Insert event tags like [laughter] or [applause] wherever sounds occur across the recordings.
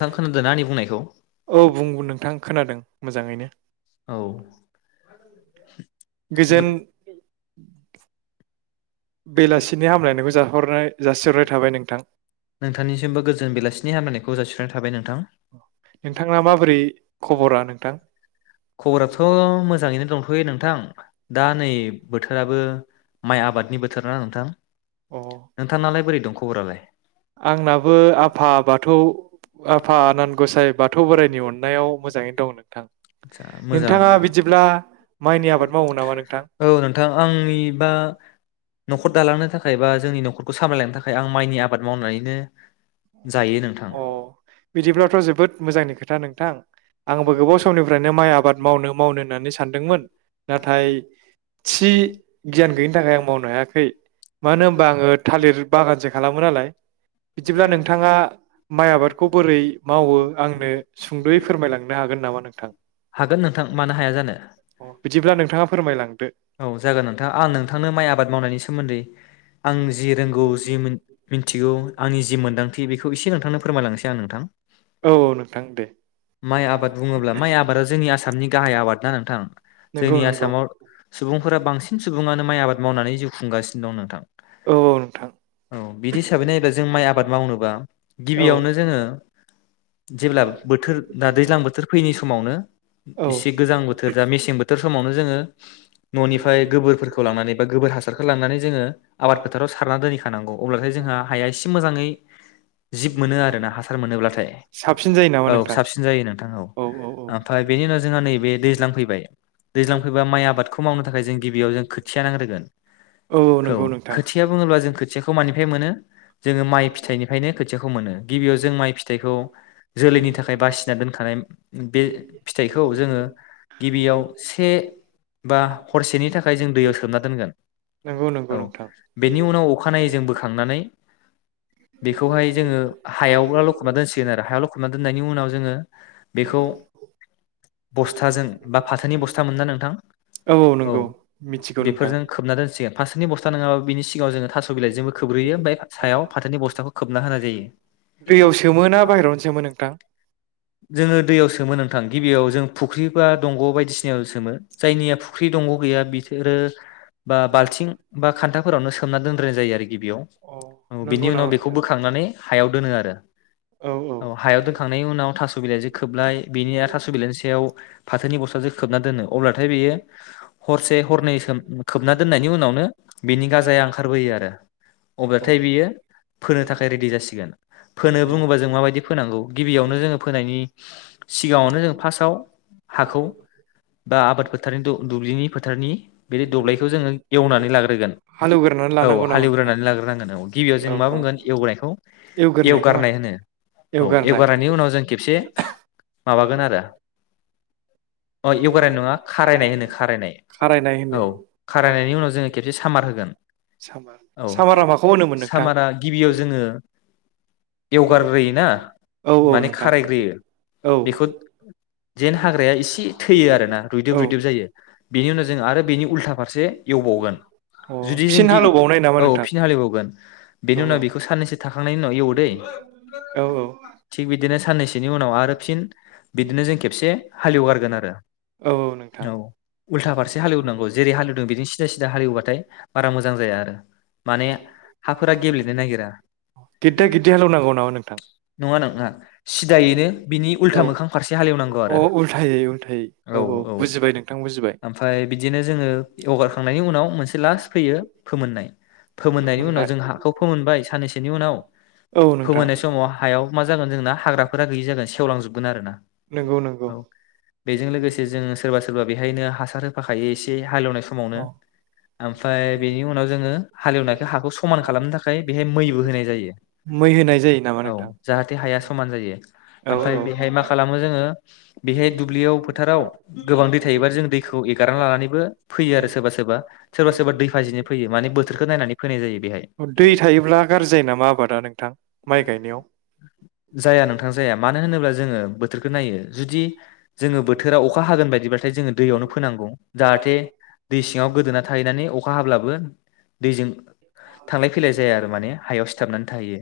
नोंथां खोनादोंना आंनि बुंनायखौ औ बुं नोंथां खोनादों मोजाङैनो औ [inaudible] गोजोन [inaudible] बेलासिनि हामलायनायखौ जाहरनाय जासिहरनाय थाबाय नोंथां नोंथांनिसिमबो गोजोन बेलासिनि हामलायनायखौ जासिस्रनाय थाबाय नोंथां नोंथांना माबोरै खबरा नोंथां खबराथ' मोजाङैनो दंथ'यो नोंथां दा नै बोथोरा बो माइ आबादनि थार ना नोंथां अ नोंथां नालाय बोरै दं खबरालाय आंनाबो आफा बाथौ आफा आनान आटस्सा गसाइ बाथौ बोराइनि अननायाव मोजाङैनो दं नोंथां मोजाङानो नोंथाङा बिदिब्ला माइनि आबाद मावो नामा नोंथां औ नोंथां आंनि बा नख खर दांनो थाखाय बा जोंनि नखरखौ सामायलांनो थाखाय खाय आं माइनि आबाद मावनानैनो जायो नोंथां अ बिदिब्लाथ' जोबोद मोजांनि खोथा नोंथां आंबो गोबाव समनिफ्रायनो माइ आबाद मावनो मावनो होननानै सानदोंमोन नाथाय थि गियान गैयिनि थाखाय आं मावनो हाया हायाखै मानो होनबा आङो थालिर बागानसो खालामो नालाय बिदिब्ला नोंथाङा माइ आबादखौ बोरै मावो आंनो सुंद'यै फोरमायलांनो हागोन नामा नोंथां हागोन नोंथां मानो हाया जानो बिदिब्ला नोंथाङा फोरमायलांदो औ जागोन नोंथां आं नोंथांनो माइ आबाद मावनायनि सोमोन्दै आं जि रोंगौ जि मिथिगौ आंनि जि मोन्दांथि बेखौ एसे नोंथांनो फोरमायलांनोसै आं नोंथां औ माइ आबाद बुङोब्ला माइ आबादा जोंनि आसामनि गाहाय आबाद ना नोंथां नंगौ जोंनि नंगौ आसामाव सुबुंफोरा बांसिन सुबुङानो माइ आबाद मावनानै जिउ खुं गासिनो दं नोंथां औ औ नोंथां औ बिदि हिसाबै नायोब्ला जों माइ आबाद मावनोबा औ गिबियावनो जोङो जेब्ला बोथोर दा दैज्लां बोथोर फैयैनि समावनो औ एसे गोजां बोथोर जा मेसें बोथोर समावनो जोङो न'निफ्राय गोबोरफोरखौ लांनानै गोबोर हासारखौ लांनानै जोङो आबाद फोथाराव सारनानै दोनैखानौ अब्लाथाय जोंहा हाया एसे मोजाङै जिब मोनो आर ना हासार मोनोब्लाथाय साबसिन जायो नामा औ नोंथां साबसिन जायो नोंथां औ ओमफ्राय बेनि उनाव जोंहा नैबे दैज्लां फैबाय दैज्लां फैबा माइ आबादखौ मावनो थाखाय जों गिबियाव जों खोथि थिया नांग्रोगोन औ नंगौ नोंथां खोथिया बुङोब्ला जों खोथियाखौ मानिफ्राय मोनो जोङो माइ फिथाइनिफ्रायनो खोथियाखौ मोनो गिबियाव जों माइ फिथाइखौ जोलैनि थाखाय आखाइ बासिना दोनखानाय बे फिथाइखौ जोङो गिबियाव से बा हरसेनि थाखाय जों दैयाव सोम सोमना दोनगोन नंगौ नंगौ औ नोंथां बेनि उनाव अखानायैजों बोखांनानै बेखौहाय जोङो हायावब्ला लखबना दोनसिगोन आरो हायाव लखमना दोननायनि उनाव जोङो बेखौ बस्थाजों बा फाथोनि बस्था मोना नोंथां औ औ मिथि बेफोरजों खोबना दोनसिगोन फारसेनि बस्था नङाबा बिनि सिगाङाव जोङो थास' बिलाइजोंबो खोब्रोयो ओम सायाव फाथोनि अ बस्थाखौ खोबना होनाय जायो दैयाव सोमोना बाहेरायावनो सोमो नोंथां जोङो दैयाव सोमो नोंथां गिबियाव जों फुख्रि बा दंग' बायदिसिनायाव सोमो जायनिया फुख्रि दंग' गैया बिसोरो बा बाल्थिं बा खान्थाफोरावनो सोमना दोनद्रायनाय जायो ओरै अ गिबियाव नंगौ बेनि उनाव नामा बेखौ नोंथां? बोखांनानै हायाव दोनो आरो [unintelligible] औ हायाव दोनखांनायनि उनाव थास' बिलाइजों खोबलाय बेनि आरो थास' बिलाइनि सायाव फाथोनि बस्थाजों खोबना दोनो अब्लाथाय बेयो हरसे हरनै सोम खोबना दोननायनि उनावनो बिनि गाजाया ओंखारबोयो आरो औ अब्लाथाय बियो फोनो थाखाय रेडि जासिगोन फोनो बुङोबा जों माबायदि फोनांगौ गिबियावनो जोङो फोनायनि सिगाङावनो जों फार्स्टआव हाखौ बा आबाद फोथारनि दुब्लिनि फोथारनि बिदि दब्लायखौ जोङो एवनानै लाग्रोगोन हालेवग्रोनानै औ लानांगौ नामा नोंथां? हालौग्रोनानै लाग्रोनांगोन औ गिबियाव जों औ मा औ बुंगोन एवबोनायखौ एवग्रोनायखौ मा एवगारनाय होनो औ एवगारनाय एवगारनायनि उनाव जों खेबसे माबागोन आरो अ एवगारनाय नङा खारायनाय होनो खारायनाय। खारायनाय औ होनो खारायनायनि उनाव जोङो खेबसे सामार होगोन सामार औ सामारा माखौ होनोमोन नोंथां? सामारा गिबियाव जोङो एवगारग्रोयोना औ औ माने नोंथां खारायग्रोयो औ बेखौ जेन हाग्राया एसे थैयो आरोना रुइदोब औ रुइदोब जायो बेनि उनाव जों आरो बिनि उलथा फारसे एवबावगोन अ जुदि जों फिन गिदि हालेवबावनाय नामा औ नोंथां? फिन हाल एवबावगोन औ बेनि उनाव बेखौ साननैसो थाखांनायनि उनाव एवो दै औ थिग बिदिनो साननैसोनि उनाव आरो फिन बिदिनो जों खेबसे हालेवगारगोन आरो औ नोंथां औ उल्था फारसे हालेवनां गौ जेरै हालौदों बिदि सिदा सिदा हालेव बाथाय बारा मोजां जाया आरो माने हा फोरा गेब्लेनो नागिरा गिददा गिददि हालेवनांगौ नामा नोंथां? नङा नङा सिदायैनो बिनि उल्था औ मोखां फारसे हालेवनांगौ अ आरो उल्थायै उल्थायै औ औ बुजिबाय नोंथां बुजिबाय आमफाय बि दिनो जोङो एवगारखांनायनि उनाव मोनसे लास्ट फैयो फोमोन फोमोननायनि उनाव होननाय जों हाखौ फोमोनबाय साननैसोनि उनाव औ नोंथां फोमोननाय समाव हायाव मा जागोन जोंना? हाग्राफोरा गैयि जागोन सेवलांजोबगोन आरो ना नंगौ नंगौ औ बेजों लोगोसे जों सोरबा सोरबा बेहायनो हासार हो बे एसे हालेवनाय समावनो औ ओमफाय बेनि उनाव जोङो हाल एवनायखो हाखौ समान खालामनो थाखाय बेहाय मैबो होनाय जायो मै होनाय जायो नामा औ नोंथां जाहाथे हा हाया समान जायो औ ओमफाय बिहाय मा खालामो जोङो बिहाय दुब्लियाव फोथाराव गोबां दै थायोबा जों दैखो खौ एगारना लानानैबो फैयो आरो सोरबा सोरबा सोरबा सोरबा दै फाजिनो फैयो माने बोथोरखौ नायनानै फैनाय जायो बेहाय। औ दै थायोब्ला गाज्रि जायो नामा आबादा नोंथां माइ गायनायाव जाया नोंथां जाया मानो होनोब्ला जोङो बोथोरखो नायो जुदि जोङो बोथोरा अखा हागोन बायदिब्लाथाय जों दैयावनो फोनांगौ जाहाथे दै सिङाव गोदोना थाहैनानै अखा हाब्ला बो दैजों थांलाय फैलाय जाया आरो माने हायाव सिथाबनानै थाहैयो।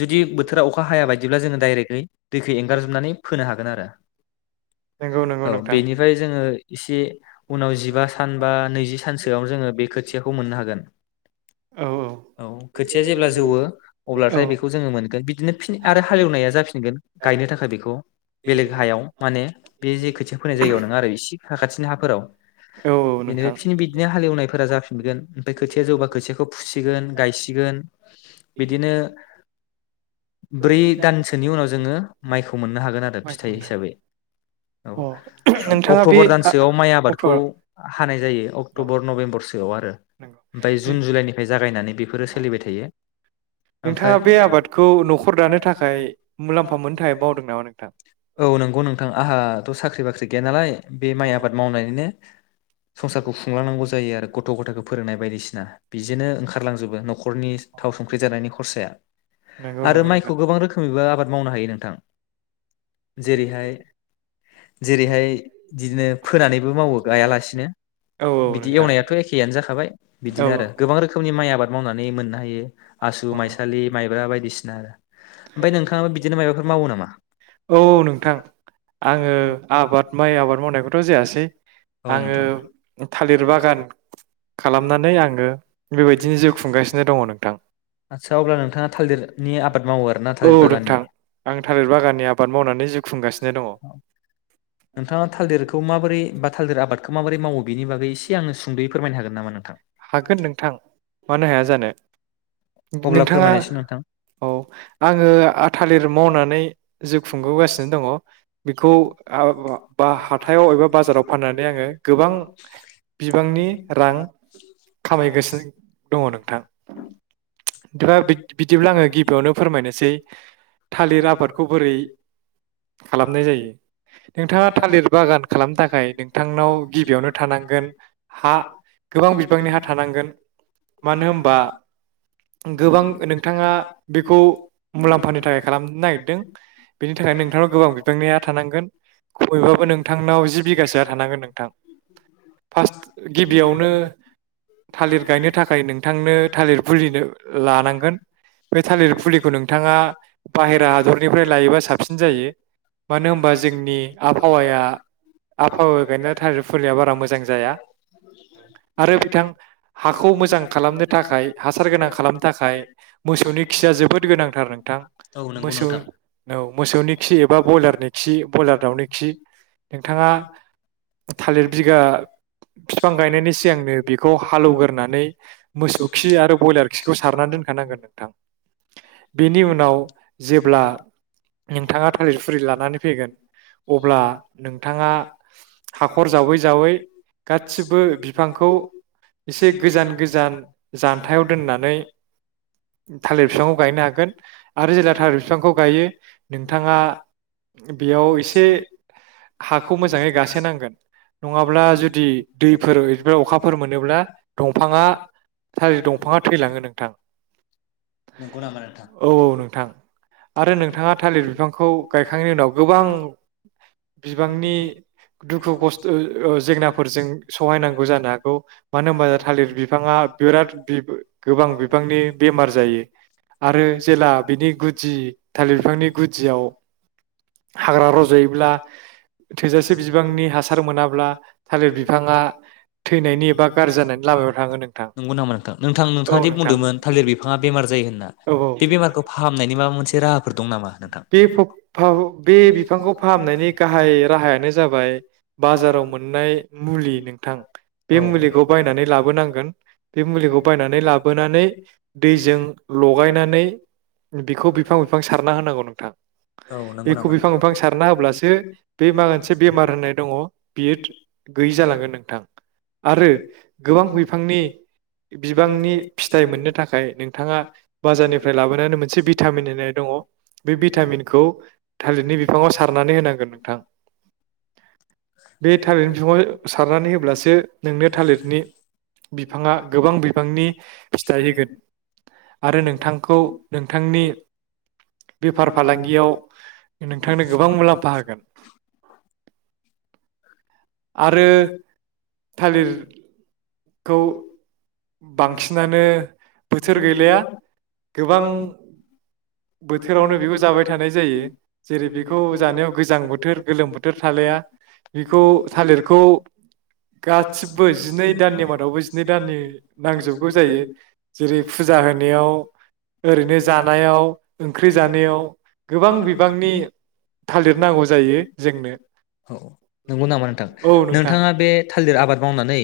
जुदि बोथोरा अखा हाया बायदिब्ला जोङो दायरेगै दैखो एंगारजोबनानै फोनो हागोन आरो। नंगौ नंगौ औ नोंथां बिनिफ्राय जोङो इसे उनाव जिबा सान बा नैजि सानसोआव जोङो बे खोथियाखौ मोननो हागोन औ खोथिया जेब्ला जौवो औ अब्लाथाय बेखौ जोङो मोनगोन बिदिनो फिन आरो हालेवनाया जाफिनगोन गायनो थाखाय बेखौ बेलेग हायाव माने बे जे खोथिया फोनाय जायगायाव नङा आरो इसे साखाथिनि हाफोराव औ बेनिफ्राय नोंथां फिन बिदिनो हालेवनायफोरा जाफिनगोन बे खोथिया जौबा खोथियाखौ फुसिगोन गायसिगोन बिदिनो ब्रै दानसोनि उनाव जोङो माइखौ मोननो हागोन आरो फिथाइ माइखौनो हिसाबै अ औ अ नोंथाङा बे अक्टबर आ दानसोआव माइ अक्ट' आबादखौ औ हानाय जायो अक्टबर नभेम्बरसोआव आरो नंगौ ओमफ्राय जुन जुलाइनिफ्राय जागायनानै बे फोर सोलिबाय थायो ओमफ्राय नोंथाङा बे आबादखौ नखर दानो थाखाय मुलाम्फा मोननो थाखाय मावदों नामा नोंथां आंहा थ साख्रि बाख्रि गैया नालाय बे अ माइ आबाद मावनानैनो [inaudible] संसारखौ खुंलांनांगौ जायो आरो गथ गथायखौ फोरोंनाय बायदिसिना बिजोंनो ओंखारलांजोबो नखरनि थाव संख्रि जानायनि खरसाया नंगौ आरो नंगौ माइखौ नोंथां गोबां रोखोमैबो आबाद मावनो हायो नोंथां जेरैहाय जेरैहाय बिदिनो फोनानैबो मावो गायालासिनो औ औ बिदि नोंथां एवनायाथ' एखेयानो जाखाबाय औ बिदिनो आरो औ गोबां रोखोमनि माइ आबाद मावनानै मोननो हायो आसु माइसालि माइब्रा बायदिसिना आरो ओमफाय नोंथाङाबो बिदिनो माबाफोर मावो नामा औ नोंथां आङो आबाद मावो माइ मावनायखोथ' जायासै आङो थालिर बागान खालामनानै आङो बेबायदिनो जिउ खुंगासिनो दङ नोंथां आदसा अब्ला नोंथाङा थालिरनि आबाद मावो आरोना औ थालिर बागाननि नोंथां आं थालिर बागाननि आबाद मावनानै जिउ खुंगासिनो दङ नोंथाङा थालिरखौ माबोरै बा थालिर आबादखौ माबोरै मावो बेनि बागै एसे आंनो सुंद'यै फोरायनो हागोन नामा नोंथां हागोन नोंथां मानो हाया जानो अब्ला नोंथाङा फोरमायनायसै नोंथां औ आङो आं थालिर मावनानै जिउ खुंबोगासिनो दङ बेखौ बा हाथायाव एबा बाजाराव फाननानै आङो गोबां बिबांनि रां खामायगासिनो दङ नोंथां नोंथाङा बि बिदिब्ला आङो गिबियावनो फोरमायनोसै थालिर आबादखौ बोरै खालामनाय जायो नोंथाङा थालिर बागान खालामनो थाखाय नोंथांनाव गिबियावनो थानांगोन हा गोबां बि बिबांनि हा थानांगोन मानो होमबा गोबां नोंथाङा बेखौ मुलाम्फानि थाखाय खालामनो नागिरदों बेनि थाखाय नोंथांनाव गोबां बिबांनि हा थानांगोन खमैबाबो नोंथांनाव जि बिगासोआ थानांगोन नोंथां फार्स्ट गिबियावनो थालिर गायनो थाखाय नोंथांनो थालिर फुलिनो आ लानांगोन थालिर फुलि नोंथाङा बाहेरा बायबा हादरनिफ्राय लायोबा गायनो साबसिन जायो मानो होनबा जोंनि आबहावाया आबहावा गायनाय थालिर फुलिया बारा मोजां जाया आरो आबहावानिफ्राय [unintelligible] बिथां हाखौ मोजां खालामनो थाखाय हासार गोनां खालाम थाखाय मोसौनि खिया जोबोद गोनांथार नोंथां औ नंगौ मोसौ नोंथां औ मोसौनि खि एबा बयलारनि खि बयलार दाउनि खि नोंथाङा थालिर बिगा बिफां गायनायनि सिगांनो बेखौ हालौवग्रोनानै मोसौ खि आरो बयलार खि बेखौ सारनानै दोनखानांगोन नोंथां बेनि उनाव जेब्ला नोंथाङा थालिर फुरि लानानै फैगोन अब्ला नोंथाङा हाखर जावै जावै गासिबो बिफांखौ एसे गोजान गोजान जान्थायाव दोननानै नै थालिर बिफांखौ गायनो हागोन आरो जेब्ला थालिर बिफांखौ गायो नोंथाङा बेयाव एसे हाखौ मोजाङै गासो नांगोन नङाब्ला जुदि बैफोर अखा फोर मोनोब्ला दंफाङा थालिर दंफाङा थैलाङो नोंथां नंगौ नामा नोंथां औ औ नोंथां आरो नोंथाङा थालिर बिफांखौ गायखांनायनि उनाव गोबां बिबांनि दुखु खस्थ' [unintelligible] गौ मानो होनबा थालिर बिफाङा बिराद गोबां बिफांनि बेमार जायो आरो जेला बिनि गुदि थालिर बिफांनि गुदियाव हाग्रा रज'योब्ला थोजासे बिबांनि हासार मोनाब्ला थालिर बिफाङा थैनायनि एबा गाज्रि जानायनि लामायाव थाङो नोंथां नंगौ नामा नोंथां नोंथां औ नोंथाङा दि नोंथां बुंदोंमोन थालिर बिफाङा बेमार जायो होनना औ औ बे बेमारखौ फाहामनायनि माबा मोनसे राहाफोर दं नामा नोंथां बे बे बिफांखौ फाहामनायनि गाहाय राहायानो जाबाय बाजाराव मोननाय मुलि नोंथां बे औ मुलिखौ बायनानै लाबोनांगोन बे मुलिखौ बायनानै लाबोनानै दैजों लगायनानै बेखौ बिफां बिफां सारना होनांगौ नों थां औ नंगौ बेखौ नामा बिफां नोंथां बिफां सारना होब्लासो बे मा मोनसे बेमार होननाय दङ बियो गैयि जालांगोन नोंथां आरो गोबां बिफांनि बिबांनि फिथाइ मोननो था खाय नोंथाङा बाजारनिफ्राय लाबोनानै मोनसे भिटामिन होनाय दङ बे भिटामिनखौ थालिरनि बिफाङाव सारनानै होनांगोन नोंथां बे थालिरनि बिफाङाव सारनानै होब्लासो नोंनो थालिरनि बिफाङा गोबां बिफांनि फिथाइ होगोन आरो नोंथांखौ नोंथांनि बेफार फालांगियाव नोंथांनो गोबां मुलामफा होगोन आरो थालिर खौ बांसिनानो बोथोर गैलाया गोबां बोथोरावनो बेबो जाबाय थानाय जायो जेरै बेखौ जानायाव गोजां बोथोर गोलोम बोथोर थालाया बिखौ थालिरखौ गासिबो जिनै दाननि मादावबो जिनै दाननि नांजोबगौ जायो जेरै फुजा होनायाव ओरैनो जानायाव [inaudible] औ ओंख्रि जानायाव गोबां बिबांनि थालिर नांगौ जायो जोंनो नंगौ नामा नोंथां औ नोंथां नोंथाङा बे थालिर आबाद मावनानै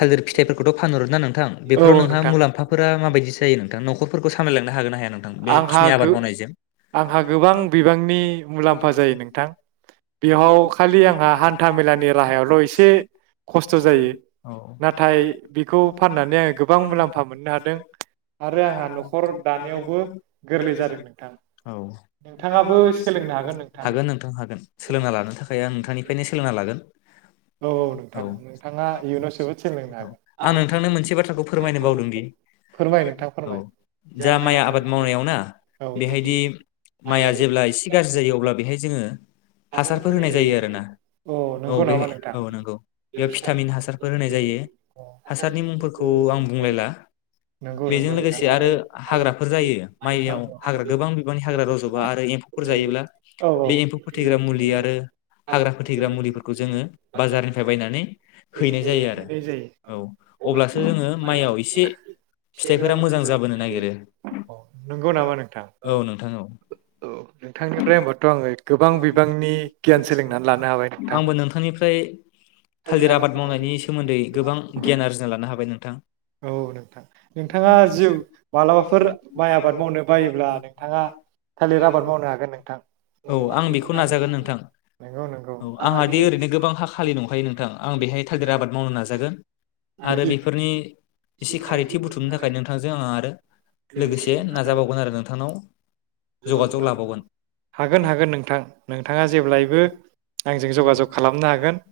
थालिर फिथाइफोरखौथ' फानहरो ना नों थां औ बेफोराव औ नोंहा नोंथां मुलामफाफोरा माबायदि? जायो‌ नोंथा नखफोरखौ सामालाय लांनो हागोनना हाया? नोंथां बे खि हा गो आंहा गोबां बिबांनि मुलामफा जायो नोंथां बेयाव खालि आंहा हानथा मेलानि राहायावल' एसे खस्थ' जायो नाथाय बिखौ फाननानै आङो गोबां मुलामफा मोननो हादों आरो आंहा न'खर दानायावबो गोरलै जादों नोंथां औ हागोन नोंथां हागोन सोलोंना लानो थाखाय आं नोंथांनिफायनो सोलोंना लागोन। औ औ नोंथां नोंथाङा इयुनाव जोबोद सोलोंनो हागोन आं नोंथांनो मोनसे बाथ्राखौ फोरमायनो बावदोंदि फोरमाय नोंथां औ फोरमाय जा माइ आबाद मावनायाव ना औ बेहायदि माइआ जेब्ला एसे गाज्रि जायो अब्ला बेहाय जोङो हासारफोर होनाय जायो आरोना अ औ नंगौ बे नामा नोंथां औ नोंगौ बेयाव फिटामिन हासारफोर होनाय जायो अ हासारनि मुंफोरखौ आं बुंलायला नंगौ बेजों नंगौ नोंथां लोगोसे औ आरो हाग्राफोर जायो। माइयाव हाग्रा गोबां बिबांनि हाग्रा रज'बा आरो एम्फौफोर जायोब्ला औ बे एम्फौ फोथैग्रा मुलि औ आरो हाग्रा फोथैग्रा मुलिफोरखौ जोङो बाजारनिफ्राय बायनानै हैनाय जायो आरो बिनाय जायो औ अब्लासो जोङो माइयाव एसे फिथाइफोरा मोजां जाबोनो नागिरो। औ नंगौ नामा नोंथां औ नोंथां औ औ नोंथांनिफ्राय होमबाथ' आङो गोबां बिबांनि गियान सोलोंनानै लानो हाबाय नोंथां फ्राय थालिर आबाद मावनायनि सोमोन्दै गोबां गियान आरजिना लानो हाबाय नोंथां औ नोंथां नोंथाङा नोंथाङा जिउ मालाबाफोर माइ माराबाफोर आबाद मावनो बायोब्ला नोंथाङा थालिर आबाद मावनो हागोन नोंथां औ आं बेखौ नाजागोन नोंथां नोंगौ नोंगौ। औ आंहा दि ओरैनो खालि दंखायो नोंथां आं बेहाय थालिर आबाद मावनो नाजागोन आरो बिदि बेफोरनि एसे खारिथि बुथुमनो थाखाय नोंथांजों आंहा आरो लोगोसे नाजाबावगोन आरो नोंथांनाव जगाजग लाबावगोन हागोन हागोन नोंथां नोंथाङा जेब्लायबो आंजों जगाजग खालामनो हागोन।